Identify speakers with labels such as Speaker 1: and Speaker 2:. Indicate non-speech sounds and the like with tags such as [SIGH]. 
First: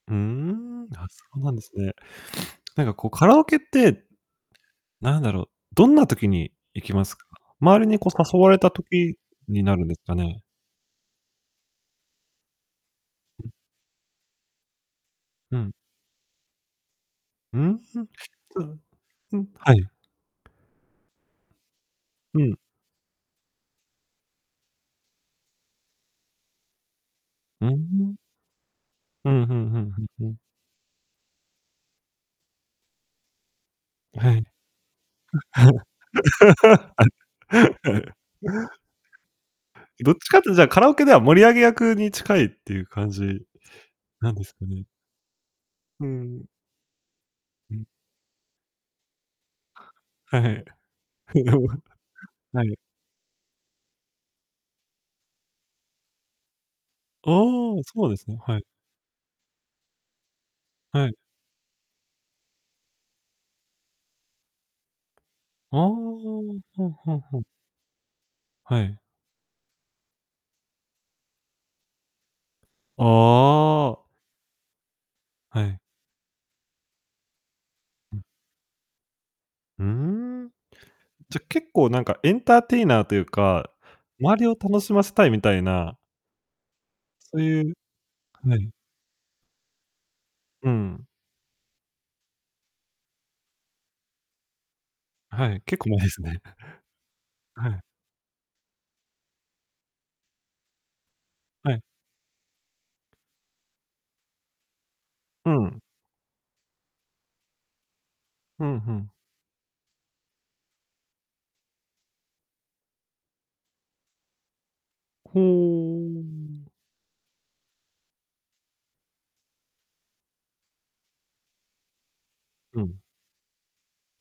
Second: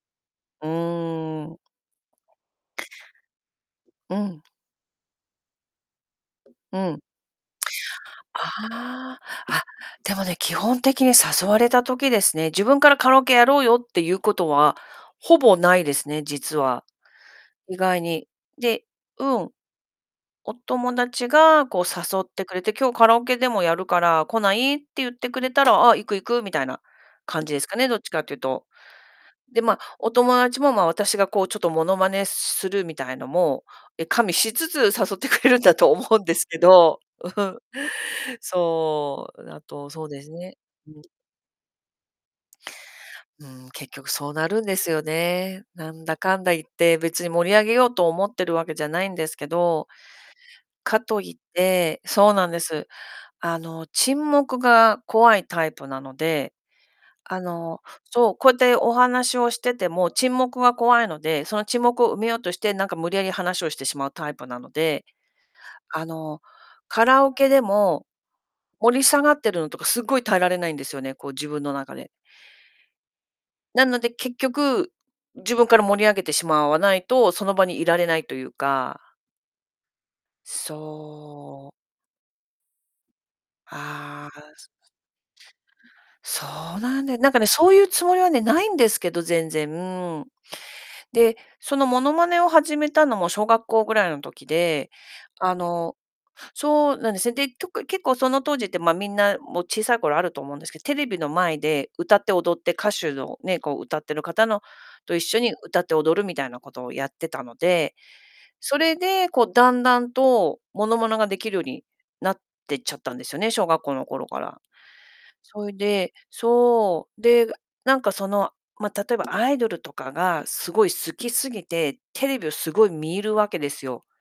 Speaker 1: うー
Speaker 2: う
Speaker 1: ん、あ、そう
Speaker 2: ー
Speaker 1: なん
Speaker 2: ん。
Speaker 1: ですね。なんかこうカラオケって
Speaker 2: うん。
Speaker 1: なんだろう、どんな時に
Speaker 2: う
Speaker 1: 行き
Speaker 2: ん。
Speaker 1: ますか？周りにこう誘われた時
Speaker 2: ああ、あっ、
Speaker 1: になるんですか
Speaker 2: でもね、
Speaker 1: ね？
Speaker 2: 基本的に誘われた時ですね、自分からカラオケやろうよっていうことは、ほぼ
Speaker 1: うん。
Speaker 2: 無いですね、実は。
Speaker 1: うー
Speaker 2: 意
Speaker 1: ん、し
Speaker 2: 外に。
Speaker 1: た
Speaker 2: で、う
Speaker 1: うん、
Speaker 2: ん、
Speaker 1: はい。
Speaker 2: お友達がこう誘っ
Speaker 1: う
Speaker 2: てく
Speaker 1: ん。
Speaker 2: れて、今日カラオケでもやるから来ないって言ってくれたら、ああ、行く行く、みたいな感じで
Speaker 1: う
Speaker 2: す
Speaker 1: ー
Speaker 2: かね、どっち
Speaker 1: ん。
Speaker 2: かって言うと。
Speaker 1: ふんふ
Speaker 2: で
Speaker 1: ん
Speaker 2: ま
Speaker 1: ふ
Speaker 2: あ、
Speaker 1: んふん
Speaker 2: お
Speaker 1: ふ
Speaker 2: 友
Speaker 1: ん。
Speaker 2: 達もまあ、私がこうちょっと物真似するみたいのも、え、加味
Speaker 1: はい。
Speaker 2: しつつ誘ってくれるんだと思うんですけど。うん。
Speaker 1: [LAUGHS]
Speaker 2: そう、あと、そう
Speaker 1: どっ
Speaker 2: で
Speaker 1: ち
Speaker 2: す
Speaker 1: かっていうと、
Speaker 2: ね。
Speaker 1: じゃあカラ
Speaker 2: う
Speaker 1: オ
Speaker 2: ん。
Speaker 1: ケでは盛り上げ役に近いっていう感じ
Speaker 2: うーん、結局そ
Speaker 1: な
Speaker 2: う
Speaker 1: んで
Speaker 2: な
Speaker 1: す
Speaker 2: る
Speaker 1: か
Speaker 2: んで
Speaker 1: ね。
Speaker 2: すよね。な
Speaker 1: う
Speaker 2: んだか
Speaker 1: ん。
Speaker 2: んだ言って別に盛り上げ
Speaker 1: うん。
Speaker 2: ようと思っているわけじゃないんですけど。
Speaker 1: はいはい。
Speaker 2: かと言って、そう
Speaker 1: [LAUGHS]
Speaker 2: なんで
Speaker 1: はい。
Speaker 2: す。あの、沈黙が怖いタイプなので、
Speaker 1: あ
Speaker 2: あ
Speaker 1: あ、
Speaker 2: の、
Speaker 1: そうです
Speaker 2: そう、
Speaker 1: ね、
Speaker 2: こうやっ
Speaker 1: はい。
Speaker 2: てお話をしてても、沈黙が怖い
Speaker 1: はい。
Speaker 2: ので、その沈黙を埋めようとして、なんか無理やり話をしてしまうタイプなので、
Speaker 1: ああ、
Speaker 2: あの、
Speaker 1: ふん
Speaker 2: カ
Speaker 1: ふん
Speaker 2: ラオ
Speaker 1: ふん。
Speaker 2: ケでも、
Speaker 1: はい。
Speaker 2: 盛り下がっているのとかすごい耐えられないんですよね、こう自分の中で。な
Speaker 1: あ
Speaker 2: の
Speaker 1: あ。
Speaker 2: で結局、自
Speaker 1: は
Speaker 2: 分か
Speaker 1: い。
Speaker 2: ら盛り上げてしまわないと、その場にいられ
Speaker 1: う
Speaker 2: な
Speaker 1: ん。
Speaker 2: いというか。
Speaker 1: うーん、じゃ結
Speaker 2: そう。
Speaker 1: 構なんかエンターテイナーというか、
Speaker 2: あ
Speaker 1: 周
Speaker 2: あ。
Speaker 1: りを
Speaker 2: そ。
Speaker 1: 楽しませたいみたいな。
Speaker 2: そうなんで何
Speaker 1: そ
Speaker 2: か
Speaker 1: う
Speaker 2: ね、
Speaker 1: い
Speaker 2: そ
Speaker 1: う、
Speaker 2: ういうつもりはね、無い
Speaker 1: 何？
Speaker 2: んですけど、全然。
Speaker 1: うん。
Speaker 2: で、その物真似を始めたのも小学校ぐらいの時で、
Speaker 1: は
Speaker 2: あ
Speaker 1: い、結構
Speaker 2: の
Speaker 1: 前ですね。
Speaker 2: そうなんですね。で、
Speaker 1: はい。
Speaker 2: 曲結構その当時ってまあ、みんなもう小さい頃あると思うんですけど、テレビの前
Speaker 1: はい。
Speaker 2: で歌って踊って、歌手のね、こう歌っている方のと一緒
Speaker 1: う
Speaker 2: に
Speaker 1: ん。
Speaker 2: 歌って踊るみたいなことをやってたので、
Speaker 1: ふ
Speaker 2: そ
Speaker 1: んふ
Speaker 2: れ
Speaker 1: ん。
Speaker 2: でこう段々と物真似が出来るようになっていっちゃったんですよね、小学校の頃から。
Speaker 1: ほ
Speaker 2: そいで
Speaker 1: う。
Speaker 2: そう、で、なんかその、まあ、例えばアイドルとかがすごい好きすぎて、テレビをす
Speaker 1: う
Speaker 2: ごい
Speaker 1: ん。
Speaker 2: 見るわけですよ。